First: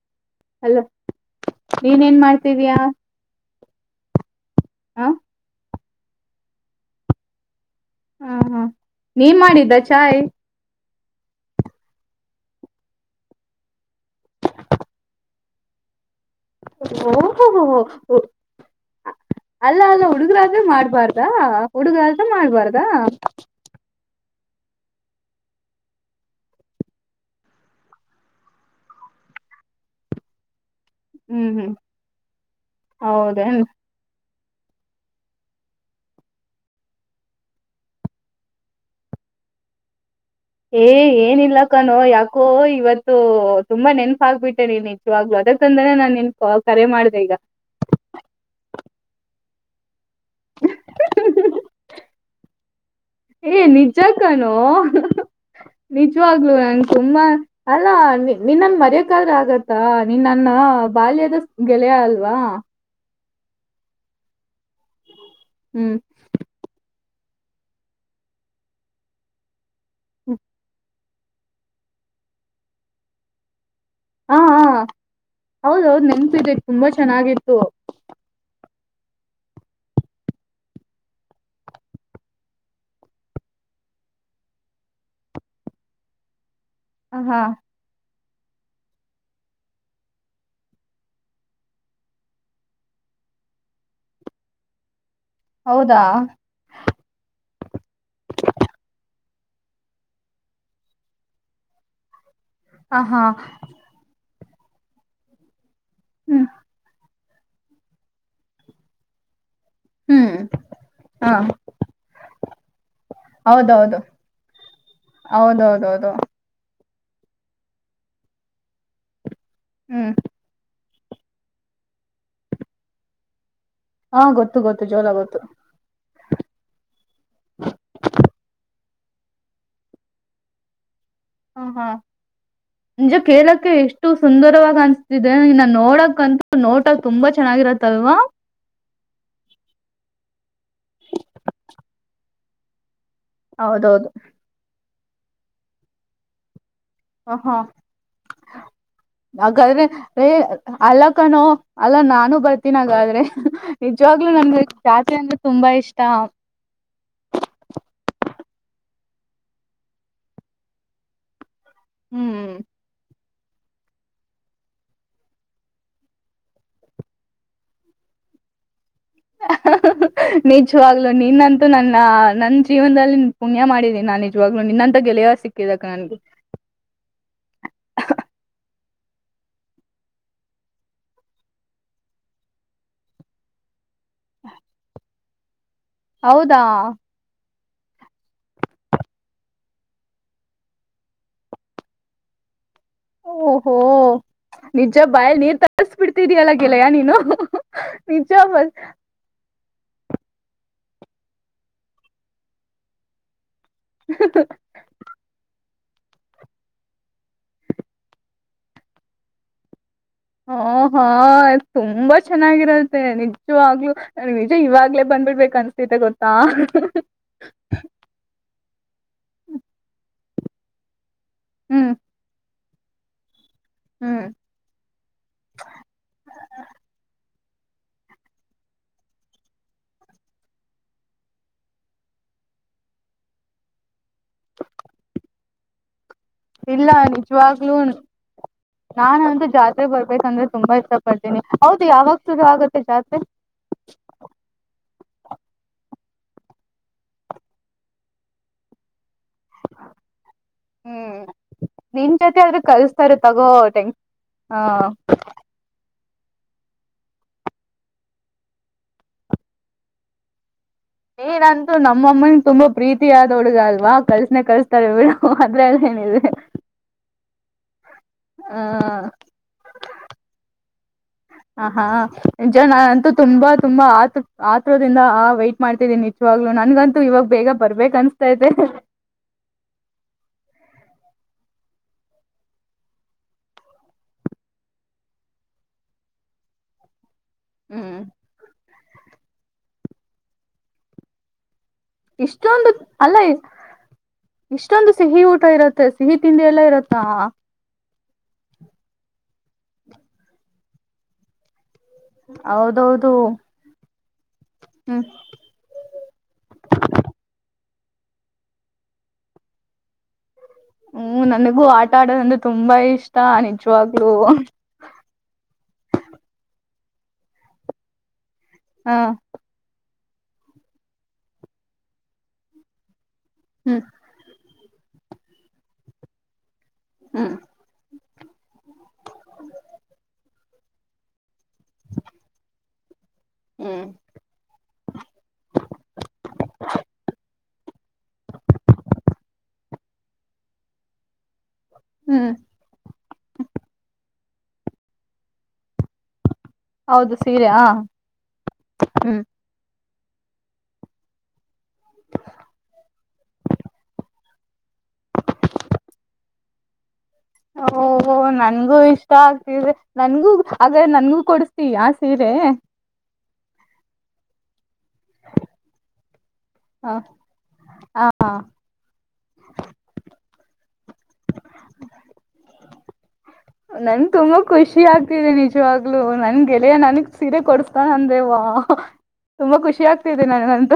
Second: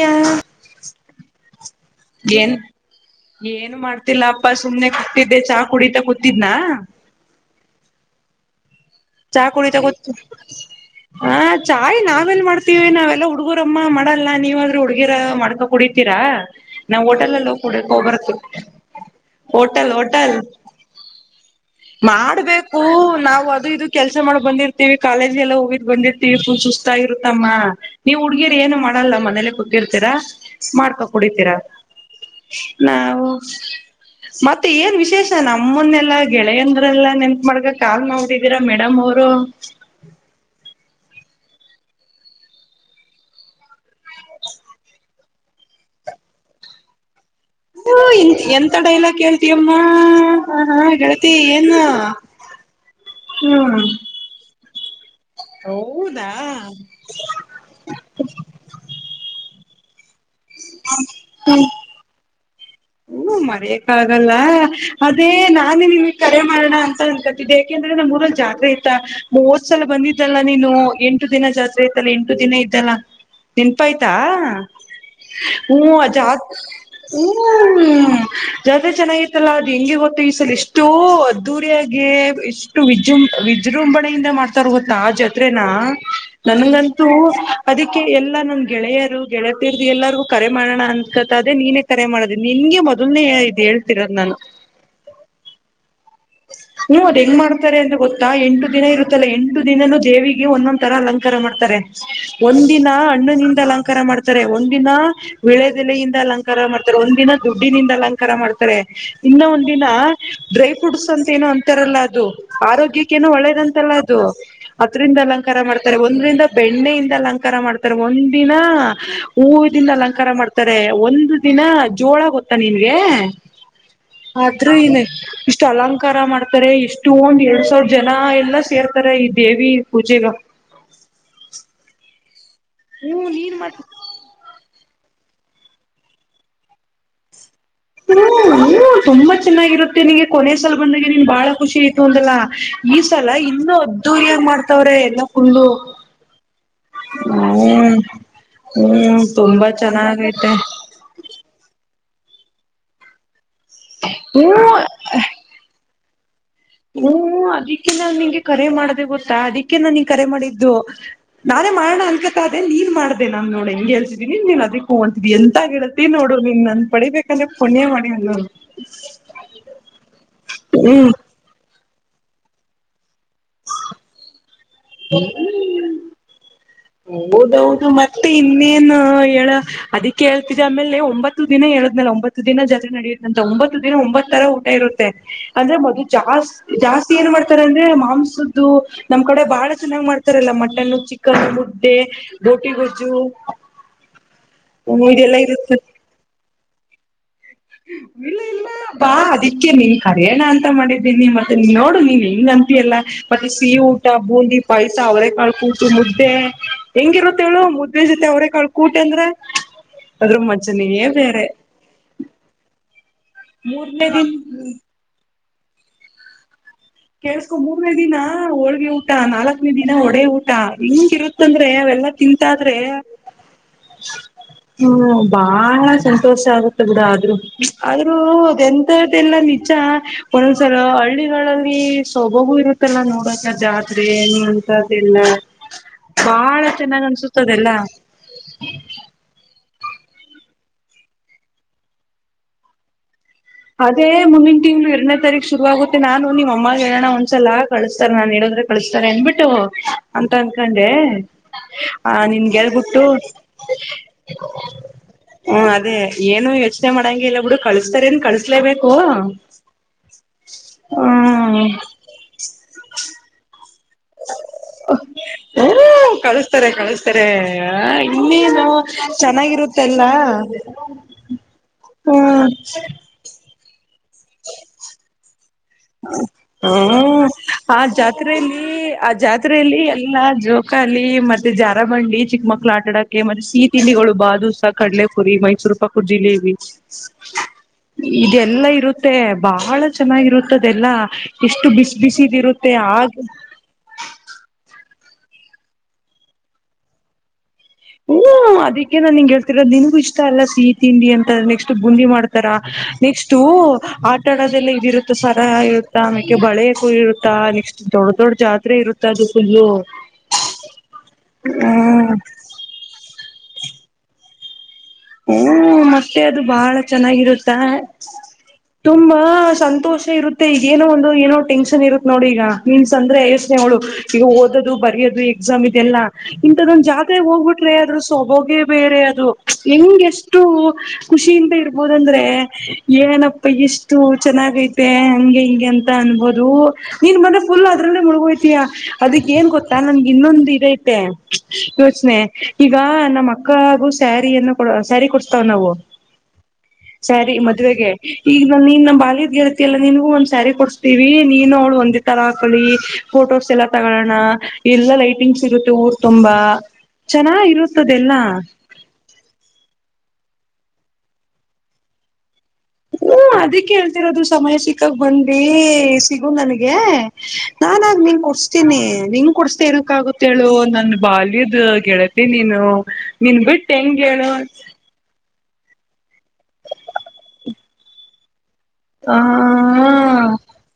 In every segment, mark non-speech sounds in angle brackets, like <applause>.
ಯ ಹಲೋ ನೀನ್ <unintelligible> ಏನ್ ಮಾಡ್ತಿದೀಯಾ ಏನು ಮಾಡ್ತಿಲ್ಲ ಅಪ್ಪ ಸುಮ್ನೆ ಹ ಕುತ್ತಿದ್ದೆ ಚಾಕ್ ಕುಡೀಿತಾ ಕೂತಿದ್ನಾ ಹ ಹಾ ನೀನ್ ಮಾಡಿದ್ದ ಚಾಯ್ ಹ ಚಾಯ್ ನಾವೆಲ್ ಮಾಡ್ತೀವಿ ನಾವೆಲ್ಲ ಹುಡ್ಗೂರಮ್ಮ ಮಾಡಲ್ಲ ನೀವಾದ್ರೂ ಹುಡ್ಗಿರ ಮಾಡ್ಕೊ ಕುಡಿ ಹತೀರಾ ನಾವ್ ಹಓಟೆಲ್ಲ್ಲಿ ಓಹೋಹೋ ಹೋಗ್ಿೂಡಬೇಕ ಹಬರ ಅಲ್ಲ ಅಲ್ಲ ಹುಡುಗ್ರಾದ್ರೆ ಮಾಡ್ಬಾರ್ದಾ ಹುಡುಗರಾದ್ರೆ ಮಾಡ್ಬೇಕು ಮಾಡ್ಬಾರ್ದಾ ನಾವು ಅದು ಇದು ಕೆಲ್ಸ ಮಾಡ ಬಂದಿರ್ತೀವಿ ಕಾಲೇಜ್ ಎಲ್ಲ ಹೋಗಿದ್ ಬಂದಿರ್ತೀವಿ ಫುಲ್ ಸುಸ್ತ ಇರುತ್ತಮ್ಮ ನೀವು ಹುಡ್ಗಿರ್ ಏನ್ ಮಾಡ ಮಾಡಲ್ಲ ಮನೇಲೆ ಕುರ್ತೀತಿರಾ ಮಾಡ್ಕೋ ಹ್ಮ್ ಕುಡಿತೀರ ಹ್ಮ್ ನಾವು ಹೌದೇನ್ ಮತ್ತೆ ಏನ್ ವಿಶೇಷ ನಮ್ಮನ್ನೆಲ್ಲ ಗೆಳೆಯಂದ್ರಲ್ಲ ನೆನ್ತ್ ಮಾಡಗ ಕಾಲ್ ನೋಡಿದೀರ ಮೇಡಮ್ ಅವರು ಏ ಏನಿಲ್ಲಕ್ಕಾನೋ ಯಾಕೋ ಇವತ್ತು ತುಂಬಾ ನೆನ್ಪ ಆಗ್ಬಿಟ್ಟೆ ನೀನ್ ನಿಜವಾಗ್ಲುೂ ಅದ ಂದ್ರೆ ನಾನ್ ನಿನ್ ಕರೆ ಮಾಡಿದೆ ಈಗ ಹ ಎಂತ ಡೈಲಾಗ್ ಕೇಳ್ತಿಯಮ್ಮ ಹ ಹಾ ಹಾ ಗೆಳತಿ ಏನು ಏ ಹ್ಮ್ ನಿಜ ಕಣೋ ಹೌದಾ ನಿಜವಾಗ್ಲು ನಂ ತುಂಬಾ ಅಲ್ಲಾ ನಿನ್ನನ್ ಮರ್ಯಕಾದ್ರ ಆಗತ್ತ ನನ್ನ ಬಾಲ್ಯದ ಗೆಳೆಯ ಅಲ್ವಾ ಹ ಮರಿಯಕ್ಕ ಆಾಗಲ್ಲ ಅದೇ ನಾನೇ ಹ್ಮ್ ನಿಮಗೆ ಕರೆ ಮಾಡೋಣ ಅಂತ ಯಾಕೆಂದ್ರೆ ನಮ್ ಊರಲ್ಲಿ ಜಾತ್ರೆ ಇಐತ ಮೂವತ್ ಸಲ ಬಂದಿದ್ದಲ್ಲ ನೀನು ಎಂ ಎಂಟು ದಿನ ಜಾತ್ರೆ ಇತ್ತಲ್ಲ ಎಂಟು ದಿನ ಇದ್ದಲ್ಲ ನೆನ್ಪ ಆಯ್ತಾ ಹ ಹ ಹ್ಞ ಹೌದೌದು ನೆನಪಿದೆ ಅಜಾತ್ ತುಂಬಾ ಹ ಚೆನ್ನಾಗಿತ್ತು. ಜಾತ್ ಚೆನ್ನಾಗಿತ್ತಲ್ಲಾ ಅದು ಹೆಂಗೆ ಗೊತ್ತು ಈ ಸಲ ಇಷ್ಟೋ ಅದ್ದೂರಿಯಾಗೆ ಇಷ್ಟು ವಿಜೃಂ ವಿಜೃಂಭಣೆಯಿಂದ ಮಾಡ್ತಾರ ಗತ್ತಾ ಜೊತ್ರೆನಾ ನನಗಂತೂ ಹಾ ಅದಕ್ಕೆ ಎ ಲ್ಲ ನನ್ ಗೆಳೆಯರು ಗೆಳೆತೀರ್ದ ಎಲ್ಲರಿಗು ಕರೆ ಮಾಡೋಣ ಅನ್ಕತದೆೇ ನೀನೇ ಕರೆ ಮಾಡದ ನಿನ್ಗೆ ಮೊದ ಅದುನೇ ಇದ ಹೇಳ್ತಿರೋದ್ ನಾನು ಹೌದು ಹೂ್ ಅದ್ ಹೆಂಗ್ ಮಾಡ್ ತಾರೆ ಅಂತ ಗೊತ್ತಾ ಎಂಟು ದಿನ ಇರುತ್ತಲ್ಲಾ ಎಂಟು ದಿನನುೂ ದೇವಿಗೆ ಒಂದೊಂದ್ ತರ ಅಲಂಕಾರ ಮಾಡ್ತಾರೆ ಒಂದಿನ ಹ ಹಾ ಹಣ್ಣಿನಿಂದ ಅಲಂಕಾರ ಮಾಡ್ತಾರೆ ಒಂದಿನ ವಿಳೆ ಲೆಯಿಂದ ಹ್ಮ್ ಅಲಂಕಾರ ಮಾಡ್ತಾರೆ ಒಂದಿನ ದುಡ್ಡಿನಿಂದ ಅಲಂಕಾರ ಮಾಡ್ತಾರೆ ಇನ್ನ ಒಂದ ಹ್ಮ್ <unintelligible> ಪುಡ್ಸ್ ಹ ಅಂತ ಏನೋ ಅಂತಾರಲ್ಲ ಅದು ಆರೋಗ್ಯಕ್ಕೆ ಏನೋ ಒಳ್ಳೇದಂತಲ್ಲ ಹೌದೌದು ಅದು ಅದರಿಂದ ಅಲಂಕಾರ ಮಾಡ್ತ ಹೌದೌದೌದು ಒಂದ್ರಂದ ಬೆಣ್ಣೆದ ಅಲಂಕಾರ ಮಾಡ್ತಾರೆ ಒಂದಿನ ಹೂವದಿಂದ ಹ್ಮ್ ಅಲಂಕಾರ ಮಾಡ್ತಾರೆ ಒಂದು ದಿನ ಜೋಳ ಗೊತ್ತ ನಿನ್ಗೆ ಹಾ ಗೊತ್ತು ಆದ್ರೂ ಗೊತ್ತು ಇಲ್ಲ ಜೋಳ ಗೊತ್ತು. ಅಲಂಕಾರ ಮಾಡ್ತಾರೆ ಇಷ್ಟು ಒಂದ್ ಎರಡ್ ಸಾವಿರ ಜನ ಎಲ್ಲ ೇರ್ತಾರ ಈ ದೇವಿ ಪೂಜೆಗ ಹಾ ಹಾ ನಿಜ ಹ್ಮ್ ನೀನ್ ಕೇಳಕ್ಕೆ ಮಾಡ ಎಷ್ಟು ಸುಂದರವ ಅನ್ ನಾ ನೋಡಕ್ಂತ ನೋಟಕ್ ತುಂಬಾ ಚೆನ್ನಾಗಿರತ್ತೆ ಹ್ಮ ತುಂಬಾ ಚೆನ್ನಾಗಿರುತ್ತೆ ನಿನ್ಗೆ ಕೊನೆ ಸಲ್ ಬಂದಾಗ ನೀನ್ ಬಾಳ ಖುಷಿ ಆಯತು ಅಂದಲ್ಲಾ ಈ ಸಲ ಇನ್ನು ಹೌದೌದು ಅದ್ದು ಏಗ್ ಮಾಡ್ತವ್ರೆ ಎಲ್ಲ ಫುಲ್ಲು ಹ ಹಾ ಹ್ಮ ಹಾಗಾದ್ರೆ ಹೇ ಅಲ್ಲ ಕಣೋ ಅಲ್ಲ ನಾನು ಬರ್ತೀನಾಗಾದ್ರೆ ನಿಜವಾಗ್ಲುೂ ನನ್ ಹ್ಮ್ ಜಾಚೆ ಅಂದ್ರೆ ತುಂಬಾ ಇಷ್ಟ ಹ್ಮ್ ಅದಿಕ್ಕೆ ನಾ ನಿಂಗೆ ಕರೆ ಮಾಡದೆ ಗೊತ್ತಾ ಅದಿಕ್ಕೆ ನಾ ನಿನ್ ಕರೆ ಮಾಡಿದ್ದು ನಾನೇ ಮಾಡಣ ಅನ್ಕತ ಹ್ಮ್ ಅದೆೆ ನೀನ್ ಮಾಡ್ದ ನನ್ ನೋ ಹೆಂಗ ಹೇಳ್ತಿದಿನಿ ನೀನ್ ಅದಿ ಕೂ ಅಂತೀ ಎಂತ ಹೇಳ್ತಿ ನೋಡರು ನೀನ್ ನನ್ ಪಡಿಬೇಕಂದ್ರೆ ಕೊಣೆ ಮಾಡಿ ಹ್ಮ ನಿಜವಾಗ್ಲು ಹ್ಮ್ ನೀನ್ನಂತೂ ನನ್ನ ನನ್ ಜೀವನದಲ್ಲಿ ಪುಣ್ಯ ಮಾಡಿದ್ದೀ ನಾನ ನಿಜ ಹೌದೌದು ಮತ್ತೆ ಇನ್ನೇನ್ ಅದಕ್ಕೆ ಹೇಳ್ತಿದ ಆಮೇಲೆ ಒಂಬತ್ತು ದಿನ ಹೇಳದ್ನಲ್ಲ ಒಂಬತ್ತು ದಿನ ಜಲ ನಡೆಯುತ್ತ ಅಂತ ಒತ್ತು ಒಂಬತ್ ತರ ಊಟ ಇರುತ್ತೆ ಅಂದ್ರೆ ಮದ ಹೌದಾ ಜಾಸ್ತಿ ಜಾಸ್ತಿ ಏನ್ ಮಾಡ್ತಾರೆ ಅಂದ್ರೆ ಮಾಂಸದ್ದು ನಮ್ ಕಡೆ ಬಹಳ ಚೆನ್ನಾಗ್ ಮಾಡ್ತಾರಲ್ಲ ಮಟನ್ ಚಿಕನ್ ಮುದ್ದೆ ಬ ಓಹೋ ನಿಜ ಹ್ಮ ಇದೆಲ್ಲಾ ಬಾಯಲ್ ನೀರ್ ಇರುತ್ತೆ ತರ್ಸ್ ಬಿಡ್ತಿದಲ್ಲ ಗೆಳೆಯ ನೀನು ನಿಜ ಇಲ್ಲ ಇಲ್ಲ ಬಸ್ ಬಾ ಅದ ಅಕ್ಕೆ ನೀನ್ ಕರೆಯಣ ಅಂತ ಮಾಡಿದ್ದೀನಿ ಮತ್ತೆ ನೀ ನೋಡು ನೀವ ಹೆಂಗ ಅಂತಿಯಲ್ಲ ಮ ಸಿ ಊಟ ಬೂಂದಿ ಪೈಸ ಅವರೆಳ ಕಾಳು ಊಟ ಮುದ್ದೆ ಹೆಂಗಿರುತ್ತ ಹೇಳೇಳು ಮುದ್್ದೆ ಜೊತೆ ಅವರ ಕಾಳ ಕೂಟ ಅಂದ್ರ ಅದ್ರ ಹಓ ಮಜಾನೇ ಹಾ ಬೇರೆ ತುಂಬಾ ಚೆನ್ನಾಗಿರದು ನಿಜವಾಗ್ಲೂ ಮೂರನೇ ದಿನ ನಿಜ ಇವಾಗ್ಲೇ ಬಂದ್ಬಿಡ್ಬೇಕು ಅನ್ಸ್ತೈತೆ ಗೊತ್ತಾ ಕೇಸ್ಕೊ ಮೂರ್ನೇ ದಿನ ಹೋಳ್ಗೆ ಊಟ ನಾಲ್ಕನೇ ದಿನ ಹೊಡೆ ಊಟ ಹಿಂಗಿರುತ್ತ ಅಂತಂದ್ರೆ ಹ್ಮ್ ಅವೆಲ್ಲಾ ತಿಂತಾದ್ರೆ ಹ್ಮ್ ಹ್ಮ್ ಬಾಳ ಸಂತೋಷ ಆಗುತ್ತೆ ಬಿೂಡ ಆದ್ರರು ಆದ್ರರು ಅದೆ ಎಂತದ್ದ ಎಲ್ಲ ನಿಜ ಒಂದೊಂದ್ಸಲ ಹಳ್ಳಿ ಸೊಭವೂ ಇರುತ್ತಲ್ಲ ನೋಡಕ ಜಾತ್ರೆ ಏನು ಅಂತ್ದಲ್ಲ ಇಲ್ಲ ನಿಜವಾಗ್ಲೂ ನಾನು ಒಂತ ಜಾತಿ ಬರ್ಬೇಕಂದ್ರೆ ತುಂಬಾ ಇಷ್ಟ ಪಡ್ತೀನಿ ಹೌದು ಯಾವಾಗ ಶುರು ಆಗುತ್ತೆ ಜಾಸ್ತಿ ತಾರೀು ಶುರು ಆಗುತ್ತ ನಾನ ನಿಮ್ಮ ಹ ಹೇಳೋಣ ಒಂದ್ಸಲ ಕಳಸ್ತಾರೆ ನಾನು ಹೇಳಿದ್ರೆ ಕಳಸತ ಸರ್ ಎನ್ಬಿಟ್ಟು ಅಂತ ಅನ್ಕೊಂಡೆ ಹ್ಮ್ ಆ ನಿನ್ಗೆಲ್ಬುಟ್ಟು ಹಾ ಹ್ಮ ಅದೇ ಏನು ಯೋಚನೆ ಮಾಡಂಗ ಇಲ್ಲ ಬಿುಡು ಕಳಸ್ತಾರ ಏನ್ ಕಳ್ಸ್ಲೇಬೇಕು ಹ್ಮ್ ಏನಂತೂ ನಮ್ಮಮ್ಮನ್ ತುಂಬಾ ಪ್ರೀತಿಿಯಾದ ಹುಳಗಲ್ ವಾ್ ಕಲ್ಸನ ಕಲ್ಸ್ತಾರೆ ಬಿಡ ಮಾ ಅಲ್ಲ ಹ್ಮ ಏನಿದೆ ಕಳಿಸ್ತಾರೆ ಕಳಿಸ್ತಾರೆ ಇನ್ನೇನು ಹ್ಮ ಚೆನ್ನಾಗಿರುತ್ತೆಲ್ಲ ಹ ಹಾ ಹ್ಮ್ ನಿಜನ ಅಂತೂ ತುಂಬಾ ತುಂಬಾ ಆತ ಆತ್ರದಿಂದ ಆ ವೈಟ್ ಮಾಡ್ತಿದ್ದೀನಿ ನಿಜವಾಗ್ಲು ನನ್ಗಂತೂ ಇವಾಗ ಹ್ಮ್ ಬೇಗ ಆ ಬರ್ಬೇಕ ಅನ್ಸ್ತಾೈತೆ ಜಾತ್ರೆಯಲ್ಲಿ ಆ ಜಾತ್ರೆಯಲ್ಲಿ ಎಲ್ಲ ಜೋಕಾಲ ಮತ್ತೆ ಜಾರ ಬಂಡಿ ಚಿಕ್ಕ ಮಕ್ಳ ಆಟಡೋಕ್ಕೆ ಮತ್ತೆ ಸಿಹ ತಿಿನಿಗಳು ಬಾದುಸಹ ಕಡಲೆಪುರಿ ಮೈಸೂರು ಪಾಕುರ್ ಜೀಲಿ ಹ್ಮ ಹ್ಮ್ ಇದೆಲ್ಲಾ ಇರುತ್ತೆ ಬಹಳ ಚೆನ್ನಾಗಿರುತ್ತದೆಲ್ಲಾ ಇಷ್ಟ ಅಷ್ಟು ಬಿಸಿ ಇಷ್ಟೊಂದು ಬಿಸಿದಿರುತ್ತೆ ಆಗ ಅಷ್ಟೊಂದು ಸಿಹಿ ಊಟ ಇರುತ್ತೆ ಸಿಹಿ ತಿಂಡಿ ಎಲ್ಲ ಇರುತ್ತಾ ಹ್ಮ ಅದಿಕ್ಕೆ ನಾನ್ ನಿಂ ಹೇಳ್ತಿರೋದು ನಿನ್ಗೂ ಇಷ್ಟ ಅಲ್ಲ ಸಿಹಿ ತಿಂಡಿ ಅಂತ ನೆಕ್ಸ್ಟ್ ಬುಂದಿ ಮಾಡ್ತಾರ ಹೌದೌದು ನೆಕ್ಸ್ಟ್ ಆಟ ಆಡದೆಲ್ಲ ಹ್ಮ್ ಇದಿರುತ್ತೆ ಸರ ಇರುತ್ತ ಆಮಕ ಬಳೆ ಇರುತ್ತಾ ನೆಕ್ಸ್ಟ್ ದೊಡ್ಡ ದೊಡ್ ಜಾತ್ರೆ ಇರುತ್ತಾ ಅದು ಫುಲ್ಲು ಹ್ಮ ನನಗೂ ಆಟ ಹ್ಮ್ ಆಡೋದಂದೆ ತುಂಬಾ ಇಷ್ಟ ನಿಜವಾಗ್ಲುೂ ಹಓ ಮತ್ತೆ ಅದು ಬಾಳ ಚೆನ್ನಾಗಿರುತ್ತ ಹ ತುಂಬಾ ಸಂತೋಷ ಇರುತ್ತೆ ಈಗ ಏನೋ ಒಂದು ಏನೋ ಟೆನ್ಷನ್ ಇರುತ್ತತ್ ನೋಡಿ ಈಗ ನೀನ್ ಸ ್ರೆ ಯೋಸ್ನೆ ಅವಳು ಹ್ಮ್ ಈಗ ಓದೋದು ಬರಯೋದು ಎಕ್ಸಾಮ್ ಇದೆಲ್ಲಾ ಇಂಥದೊಂದ್ ಜಾತೆರೆಗ್ ಹ್ಮ್ ಹೋಗ್ಬಿಟ್ರೆ ಆದದ್ರರು ಸೊಬಗೆ ಬೇರೆ ಅದು ಹೆಂಗ್ ಎಷ್ಟು ಖುಷಿಯಿಂದ ಇರ್ಬೋದ ಅಂದ್ರೆ ಏನಪ್ಪ ಹ್ಮ್ ಎಷ್ಟು ಚೆನ್ನಾಗೈತೆ ಹಂಗಗೆ ಹೆಂಗೆ ಅಂತ ಅನ್ಬೋದು ನೀನ್ ಮನ ಫುಲ್ ಅದ್ರಲ್ಲೇ ಮುಳಗೋಯ್ತಯಾ ಅದಿ ಏನ್ ಗೊತ್ತಾ ನನ್ಗೆ ಇನ್ನೊಂದು ಇ ಐತೆ ಯೋಚನೆ ಹ್ಮ್ ಈಗ ನಮ್ಮ ಮಕ್ಕಳ ಹಾಗು ಸ್ಯಾರಿಯನ್ನು ಸರಿ ಕೊಡ್ತಾವ ನಾವು ಹೌದು ಸ್ಯಾರಿ ಸೀರೆ ಹ ಮದ್ುವೆಗೆ ಈಗ ನಾನು ಇನ್ನ ಹ್ಮ್ ಬಾಯದ್ ಗೆಳತಿ ಎಲ್ಲ ನನ್ಗೂ ಒಂದ್ ಸ್ಯಾರಿ ಕೊಡ್ಸ್ತೀವಿ ನೀನು ಅವ್ಳು ಒಂದ ತರ ಹಾಕಳಿ ಫೋಟೋಸ್ ಎಲ್ಲ ತಗೋೋಣ ಎಲ್ಲ ಲೈಟಿಂಗ್ಸ್ ಇಗತ್ತೆ ಊರ್ ತುಂಬಾ ಚೆನ್ನಾಗ್ ಓಹೋ ಇರುತ್ತದೆಲ್ಲಾ ನನ್ಗೂ ಇಷ್ಟ ಆಗ್ತಿದೆ ನನ್ಗೂ ಹಾಗ ನನ್ಗೂ ಕೊಡಸ್ತೀ ಆ ಸೀರೆ ಹ್ಮ ಅದಿಕ್ ಹೇಳ್ತಿರೋದು ಸಮಯ ಸಿಕ್ಕಾಗ ಬಂದಿ ಸಿಗು ನನ್ಗೆ ಹ ನಾನನ್ಾಗ ನಿನ್ ಹ ಕೊಡ್ಸ್ತೀನಿ ನಿನ್ ಕೊಡ್ಸ್ತ ಇನಕ್ಕ ಆಗುತ್ತೇಳು ನನ್ ಬಾಲ್ಯದ ಗೆಳತಿ ನೀನು ನೀನ್ ಬಿಟ್ಟು ಹೆಂಗ ಹೇಳ ವಾಗ್ಲುೂ ನನ್ ಗೆಳೆಯ ನನಗ್ ಸೀರೆ ಕೊಡಸ್್ತಾ ಅಂದೇವ್ ಆ ತುಂಬಾ ಖುಷಿ ಆಗ್ತಿದೆ ನನಗಂತ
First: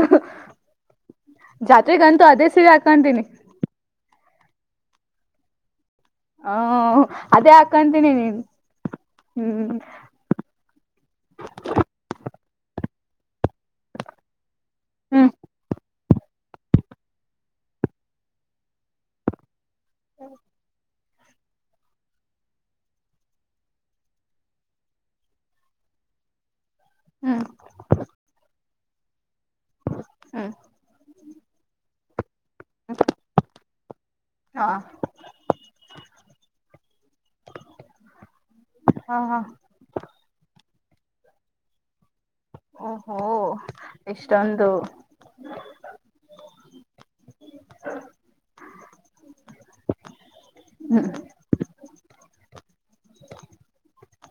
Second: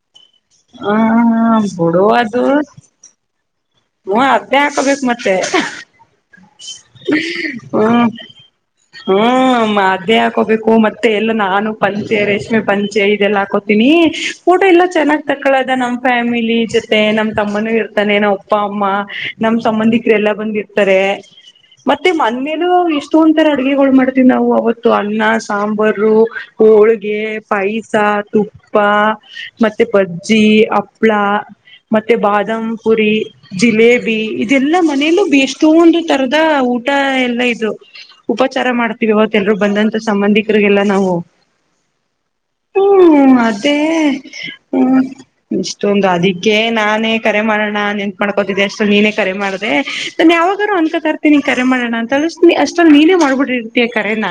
ಹ ಬಿಡು ಜಾತ್ರೆಗಂತೂ ಅದು ಅದೇ ಸೀರೆ ಹಾಕಂತೀನಿ ಹ್ಮ ಅದೇ ಹಾಕೋಬೇಕು ಮತ್ತೆ ಹ ಅದೇ ಹ್ಮ್ ಹಾಕೊಂತೀನಿ ನೀನ್ ಹ್ಮ್ ಅದೇ ಹಾಕೋಬೇಕು ಮತ್ತೆ ಎಲ್ಲ ನಾನು ಪಂಚೆ ರೇಷ್ಮೆ ಪಂಚೆ ಇದೆಲ್ಲ ಹಾಕೋತೀನಿ ಫೋಟೋ ಎಲ್ಲ ಚೆನ್ನ್ ಹ್ಮ್ ತಕ್ಕಳದ ನಮ ಫ್ಯಾಮಿಲಿ ಜೊತೆ ನಮ್ ತಮ್ಮನ ಇರ್ತಾನೆ ನಮ್ಮ್ ಅಪ್ಪ ಅಮ್ಮ ನಮ್ ಸಂಬಂಧಿಕರೆ ಎಲ್ಲಾ ಬಂದಿರ್ತಾರೆ ಮತ್ತೆ ಮನೇಲ ಎಷ್ಟೊ ಒಂದಂತರ ಅಡ್ಗೆಗಳು ಮಾಡ್ತೀವಿ ನಾವು ಅವತ್ತು ಅನ್ನ ಸಾಂಬಾರ ಹೋಳ್ಗೆ ಹ್ಮ್ ಪಾಯಸ ತುಪ್ಪ ಮತ್ತೆ ಬಜ್ಜಿ ಹ್ಮ್ ಹಪ್ಳ ಮತ್ತೆ ಬಾದ್ ಪುರಿ ಜಿಲೇಬಿ ಹ ಇದೆಲ್ಲಾ ಮನೇಲ್ಲೂ ಎಷ್ಟೊಂದು ತರದ ಊಟ ಎಲ್ಲಾ ಇದು ಉಪಚಾರ ಮಾಡ್ತೀವಿ ಹ ಹ ಅವತ್ತಲ್ರರು ಬಂದಂತ ಸಂಬಂಧಿಕ ಲ್ಲ ನಾವು ಓಹೋ ಹ್ಮ್ ಅದೇ ಇಷ್ಟೊಂದು ಹ್ಮ ಇಷ್ಟೊಂದು ಅದಿ ೇ ನಾನೇ ಕರೆ ಮಾಡೋಣ ನೆನ್ತ್ ಮಾಡ್ಕೋತಿದ್ದೆ ಅಷ್ಟು ನೀನೇ ಕರೆ ಮಾಡ್ದೆ ನನ್ನೆ ಯಾವ ರು ಹ್ಮ್ ಅನ್ಕತರ್ತಿ ಕರೆ ಮಾಡೋಣ ಅಂತ ಅ ಅಷ್ಟಲ್ಲಿ ನೀನೇ ಮಾಡ್ಬಿಟ್ಟಿರ್ತೀಯ ಕರೆನಾ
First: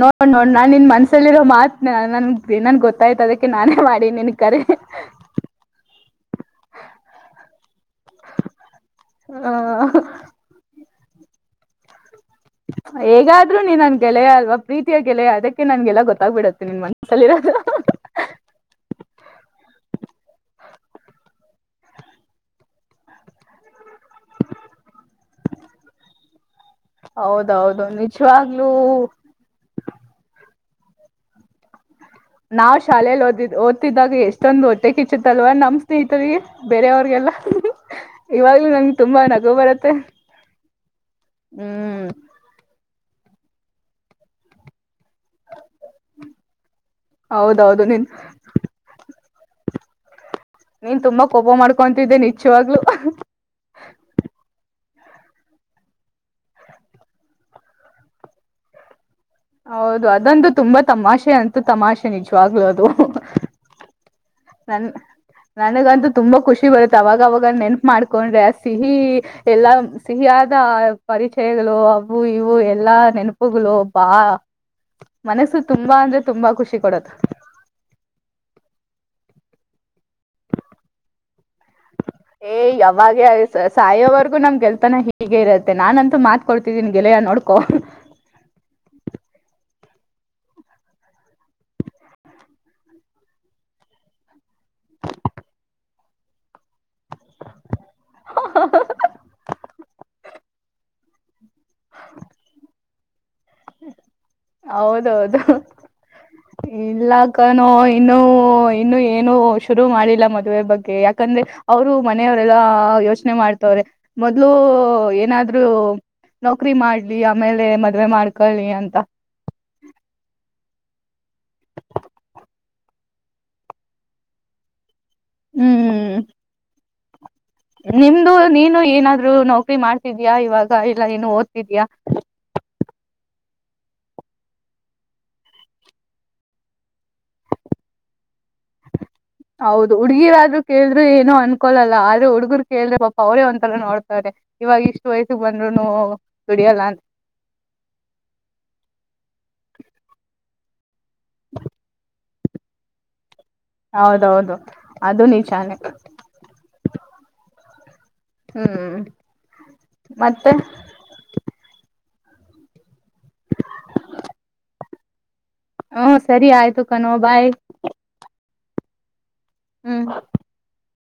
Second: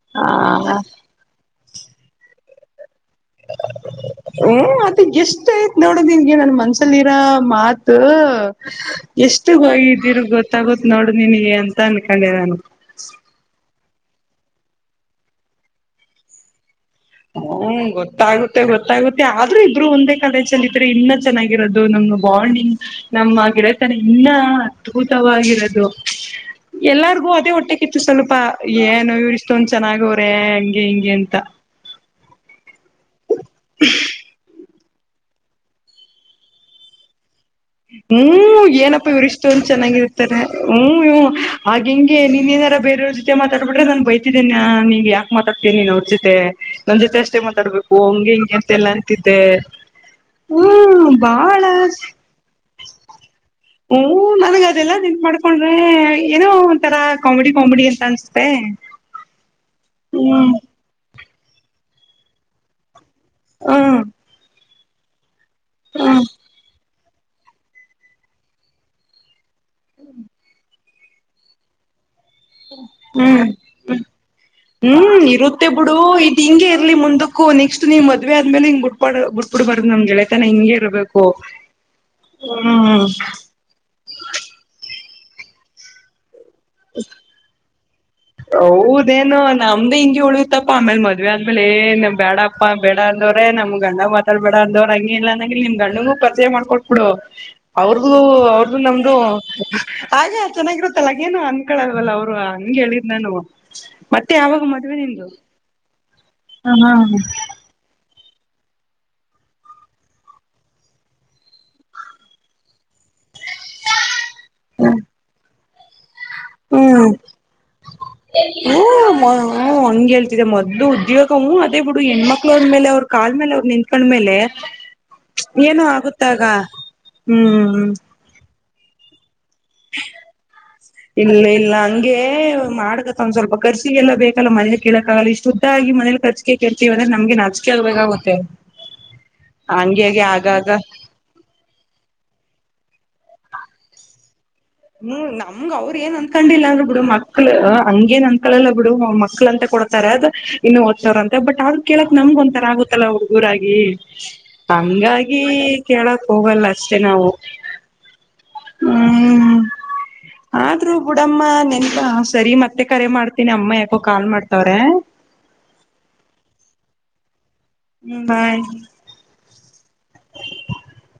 ನೋಡ್ ನೋಡ್ ನಾನ್ ಹ ನಿನ್ ಮನ್ಸಲ್ಲಿರೋ ಮಾತ್ ನನ್ಗೆ ನನ್ ಗೊತ್ತ ಗೊತ್ತಾಯ್ತ ಅದಕ್ಕೆ ನಾನೇ ಮಾಡಿ ನನ್ ಕರಿ ನೋಡುದ ನಿನ್ಗೆ ನನ್ ಮನ್ಸಲ್ಲಿರೋ ಮಾತು ಹ ಎಷ್ಟು ಹೋಗಿದಿರ್ ಗೊತ್ತಾಗ ನೋಡ್ ನಿನಗೆ ಅಂತ ಅನ್ ಹೇಗಾದ್ರು ನೀನ್ ನನ್ ಗೆಳಯ ಅಲ್ವಾ ಪ್ರೀತಿಯ ಗೆಳೆಯ ಅದಕ್ಕೆ ನನ್ಗೆಲ್ಲ ಗೊತ್ತಾಗ್ಬಿಡುತ್ತೆ ನಿನ್ ಮಂ ಹ್ಮ ಗೊತ್ತಾಗುತ್ತೆ ಗೊತ್ತಾಗುತ್ತೆ ಆದ್ರೂ ಇಬ್ರು ಒಂದೇ ಕಲೆ ಚಲಿದ್ರೆ ಇನ್ನ ಚೆನ್ನಾಗಿರೋದು ನಮ್ ಬಾಂಡಿಂಗ್ ನಮ್ಮ ಗೆಳೆತನ ಇನ್ನ ಅದ್ಭುತವಾಗಿರೋದು ಎಲ್ಲಾರ್ಗೂ ಅದೇ ಹೌದೌದು ಹೊಟ್ಟೆಕ್ಕಿತ್ತು ಸ್ವಲ್ಪ ನಿಜವಾಗ್ಲೂ ಏನೋ ಇವ್ರ ಇಷ್ಟೊಂದ ಚೆನ್ನಾಗವ್ರೆ ಹಂಗೆ ಹಿಂಗೆ ಅಂತ ನಾವ್ ಶಾಲೇೆಯಲ್ಲಿ ಓದಿದ್ದ್ ಓದ್ತಿದ್ದಾಗ ಎಷ್ಟೊಂದು ಓ ಇಚ್ಚತ್ತಲ್ವ ನಮ್ ಸ್ನೇಹಿತರಿ ಬೇರೆವ್ರಿಗೆಲ್ಲಾ ಹ್ಮ್ ಏನಪ್ಪಾ ಇವರು ಇಷ್ಟೊಂದು ಬರುತ್ತೆ ಚೆನ್ನಾಗಿರ್ತಾರೆ ಹ್ಮ ಹ ಆ ಹ್ಮ್ ಹಂಗೆ ನಿನ್ನ ರ ಬೇರೆಯವ್ರ ಜೊತೆ ಮಾತಾಡ್ ಬಿಟ್ರೆ ನಾನ್ ಬೈತೀೇ ನಿನ್ ಯಕಕ್ ಮಾತಾಡ್ತೀಿ ನೀನ್ ಅವ್ರ ಜೊತೆ ನನ್ ಜೊತೆ ಅಷ್ಟೇ ಹೌದೌದು ಮಾತಾಡ್ಬೇಕು ನೀನ್ ಹಂಗಗೆ ಹಿಂಗೆ ಅಂತೆ ಎಲ್ಲ ಅಂತಿದ್ದೆ ನೀನ್ ತುಂಬಾ ಕೋಪ ಮಾಡ್ಕೊಂತಿದ್ದೆ ನಿ ಹ್ಮ ನನಗ ಅದೆಲ್ಲಾ ನಿಂಂತ ಮಾಡ್ಕೊಂಡ್ರೆ ಏನೋ ಒಂತರಾ ಕಾಮಿಡಿ ಕಾಮಿಡಿ ಅಂತ ಅನ್ಸತೆೆ ಹೌದು ಅದಂತೂ ತುಂಬಾ ತಮಾಷೆ ಅಂತೂ ತಮಾಷೆ ನಿಜವಾಗ್ಲುೂ ಅದು ಹ್ಮ ನನ್ ನನಗಂತೂ ತುಂಬಾ ಖುಷಿ ಬರುತ್ತೆ ಅವಾವಾಗಾವಾಗ ನೆನಪು ಮಾಡ್ಕೊಂಡ್ರೆ ಸಿಹಿ ಎಲ್ಲ ಸಿಹಿಯಾದ ಪರಿಚಯಗಳು ಇವು ಇವು ಎಲ್ಲಾ ಹ್ಮ್ ನೆನಪುಗಳುಬಾ ಹ್ಮ್ ಇರುತ್ತೆ ಬಿಡು ಇದ್ ಹಿಂೇ ಖುಷಿ ಇರ್ಲಿ ಕೊಡತ್ ಮುಂದಕ್ಕೂ ನೆಕ್ಸ್ಟ್ ನೀ್ ಮದ್ವೆ ಆದ್ಮೇಲೆ ಹಿಂಗ್ ಬಿಡ್ಬಾ ಬುಡಬಾರ್ದು ನಮ್ ಗೆಳೆ ಏ ಹ್ಮ್ ಯಾವಾಗ ಸಾಯೋವರ್ಗು ನಮ್ಗೆಲ್ತಾನ ಹೀಗೆ ಇರತ್ತೆ ನಾನಂತೂ ಮಾತ್ಕೊಡ್ತಿದ್ದೀನಿ ಗೆಳೆಯ ನೋಡ್ಕೊ ಹೌದೇನು ನಮ್ದ ಹಿಂಗಗೆ ಉಳಿಯುತ್ತಪ್ಪ ಆಮೇಲ್ ಮದ್ವೆ ಆದ್ಮೇಲೆ ಏನ್ ಬೇಡಪ್ಪಾ ಬೇಡ ವ್ರೇ ನಮ್ ಗಂಡ ಮಾತಾಡ್ಬಡ ಅಂದವ್ ಹಂಗ ಇಲ್ಲ ಅಂದಂಗ ನಿಮ ಗುನೂ ಪರಿಚಯ ಮಾಡ್ಕಟ್ಟ ಇ ಅವ್ರ್ದು ಅವ್ರ್ದು ನಮ್ದು ಚೆನ್ನಾಗಿರುತ್ತಲ್ಲ ಅನ್ಕಳಲ್ವಲ್ಲ ಅವರು ಹಂಗಗೆ ಹೇಳಿದ್ ನವು ಮತ್ತೆ ಯಾವಾಗ ಮದ್ವೆ ನಿಂದು ಹ ಹಾ ಇಲ್ಲಾ ಕಣೋ ಇನ್ನುೂ ಇನ್ನು ಏನು ಶುರು ಮಾಡಿಲ್ಲ ಮದುವೆ ಬಗ್ಗೆ ಯಾಕಂದ್ರೆ ಅವರು ಮನೆಯವರೆಲ್ಲ ಯೋಚನೆ ಮಾಡ್ ಮೊದ್ಲು ಏನಾದ್ರು ನೌಕ್ರರಿ ಮಾಡ್ಲಿ ಆಮೇಲೆ ಮದ್ವೆ ಮಾಡ್ ಹ ಹಂಗಗೆ ಹೇಳ್ತಿದೆ ಮೊದಲು ಉದ್ಯೋಗವ ಅದೇ ಬಿಡು ಹೆಣ್ಮಕ್ಳು ಅವ್ರ ಮೇಲೆ ಅವ್ರ ಕಾಲ್ಮ ಮೇಲೆ ಅವ್ರು ನಿಂತ್ಕೊಂಡ್ಮೇಲೆ ಏನು ಹ್ಮ್ ಆಗುತ್ತಾಗ ಹ್ಮ್ ನಿಮ್ದು ನೀನು ಏನಾದ್ರು ನೋ ಇಲ್ಲ ಇಲ್ಲ ಹಂಗೆ ಮಾಡಕತ್ತ ಒಂದ್ ಸ್ವಲ್ಪ ಕರ್ಸಿಗೆ ಎಲ್ಲ ಬೇಕಲ್ಲ ಮನೆೇಲಿ ಕೇಳಕ್ಕಾಗಲ್ಲ ಇಷ್ಟುುದ್ದಾಗಿ ಮನೇಲಿ ಕರ್ಿಕೆ ಕೇಳ್ತಿೀವಿಂದ್ರೆ ನಮ್ಗೆ ನಚೆದ್ಬೇಕೇಕಾಗುತ್ತೆ ಹೌದು ಹುಡ್ಗಿರಾದ್ರು ಕೇಳ್ರರು ಏನು ಅನ್ಕೊಳಲ್ಲ ಆದ್ರೆ ಹುಡ್ಗರು ಕೇಳ್ರೆ ಅವರೇ ಒಂತಲ್ಲ ನೋಡ್ತಾರೆ ಇವಾಗ ಇಷ್ಟು ಹ್ಮ್ ವಯಸ್ಸಿಗೆ ನಮ್ಗ ಬಂದ್ರುನು ಅವರು ಏನ್ ಅನ್ಕೊಂಡಿಲ್ಲ ದುಡಿಯಲ್ಲ ಅಂದರು ಅಂತ ಬಿಡು ಮಕ್ಳ ಹಂಗೇಏನ್ ಅಂದಕೊಳ್ಳಲ್ಲ ಬಿಡು ಮಕ್ಳ ಅಂತ ಕೊಡ್ತಾರೆ ಅದು ಇನ್ನು ಒ್ ಸಾವರ ಅ ಬಟ್ ಆದ್ರ ಕೇಳಕ್ ನಮ್ಗ ಒಂಥರ ಆಗುತ್ತಲ್ಲ ಅವ್ರಿಗೆ ಊರಾಗಿ ಹೌದೌದು ಅದು ಹಂಗಾಗಿ ನಿಜಾನೇ ಕೇಳಕ್ ಹೋಗಲ್ಲ ಅಷ್ಟೇ ನಾವು ಹ್ಮ್ ಮತ್ತೆ ಆದ್ರೂ ಬುಡಮ್ಮ ನೆನ್ಪಾ ಸರಿ ಮತ್ತೆ ಕರೆ ಮಾಡ್ತೀನಿ ಅಮ್ಮ ಯಾಕೋ ಕಾಲ್ ಮಾಡ್ತವ್ರೆ ಹ ಸರಿ ಆಯ್ತು ಕನೋಬಾಯ್ ಹ್ಮ ಬಾಯ ಹ್ಮ್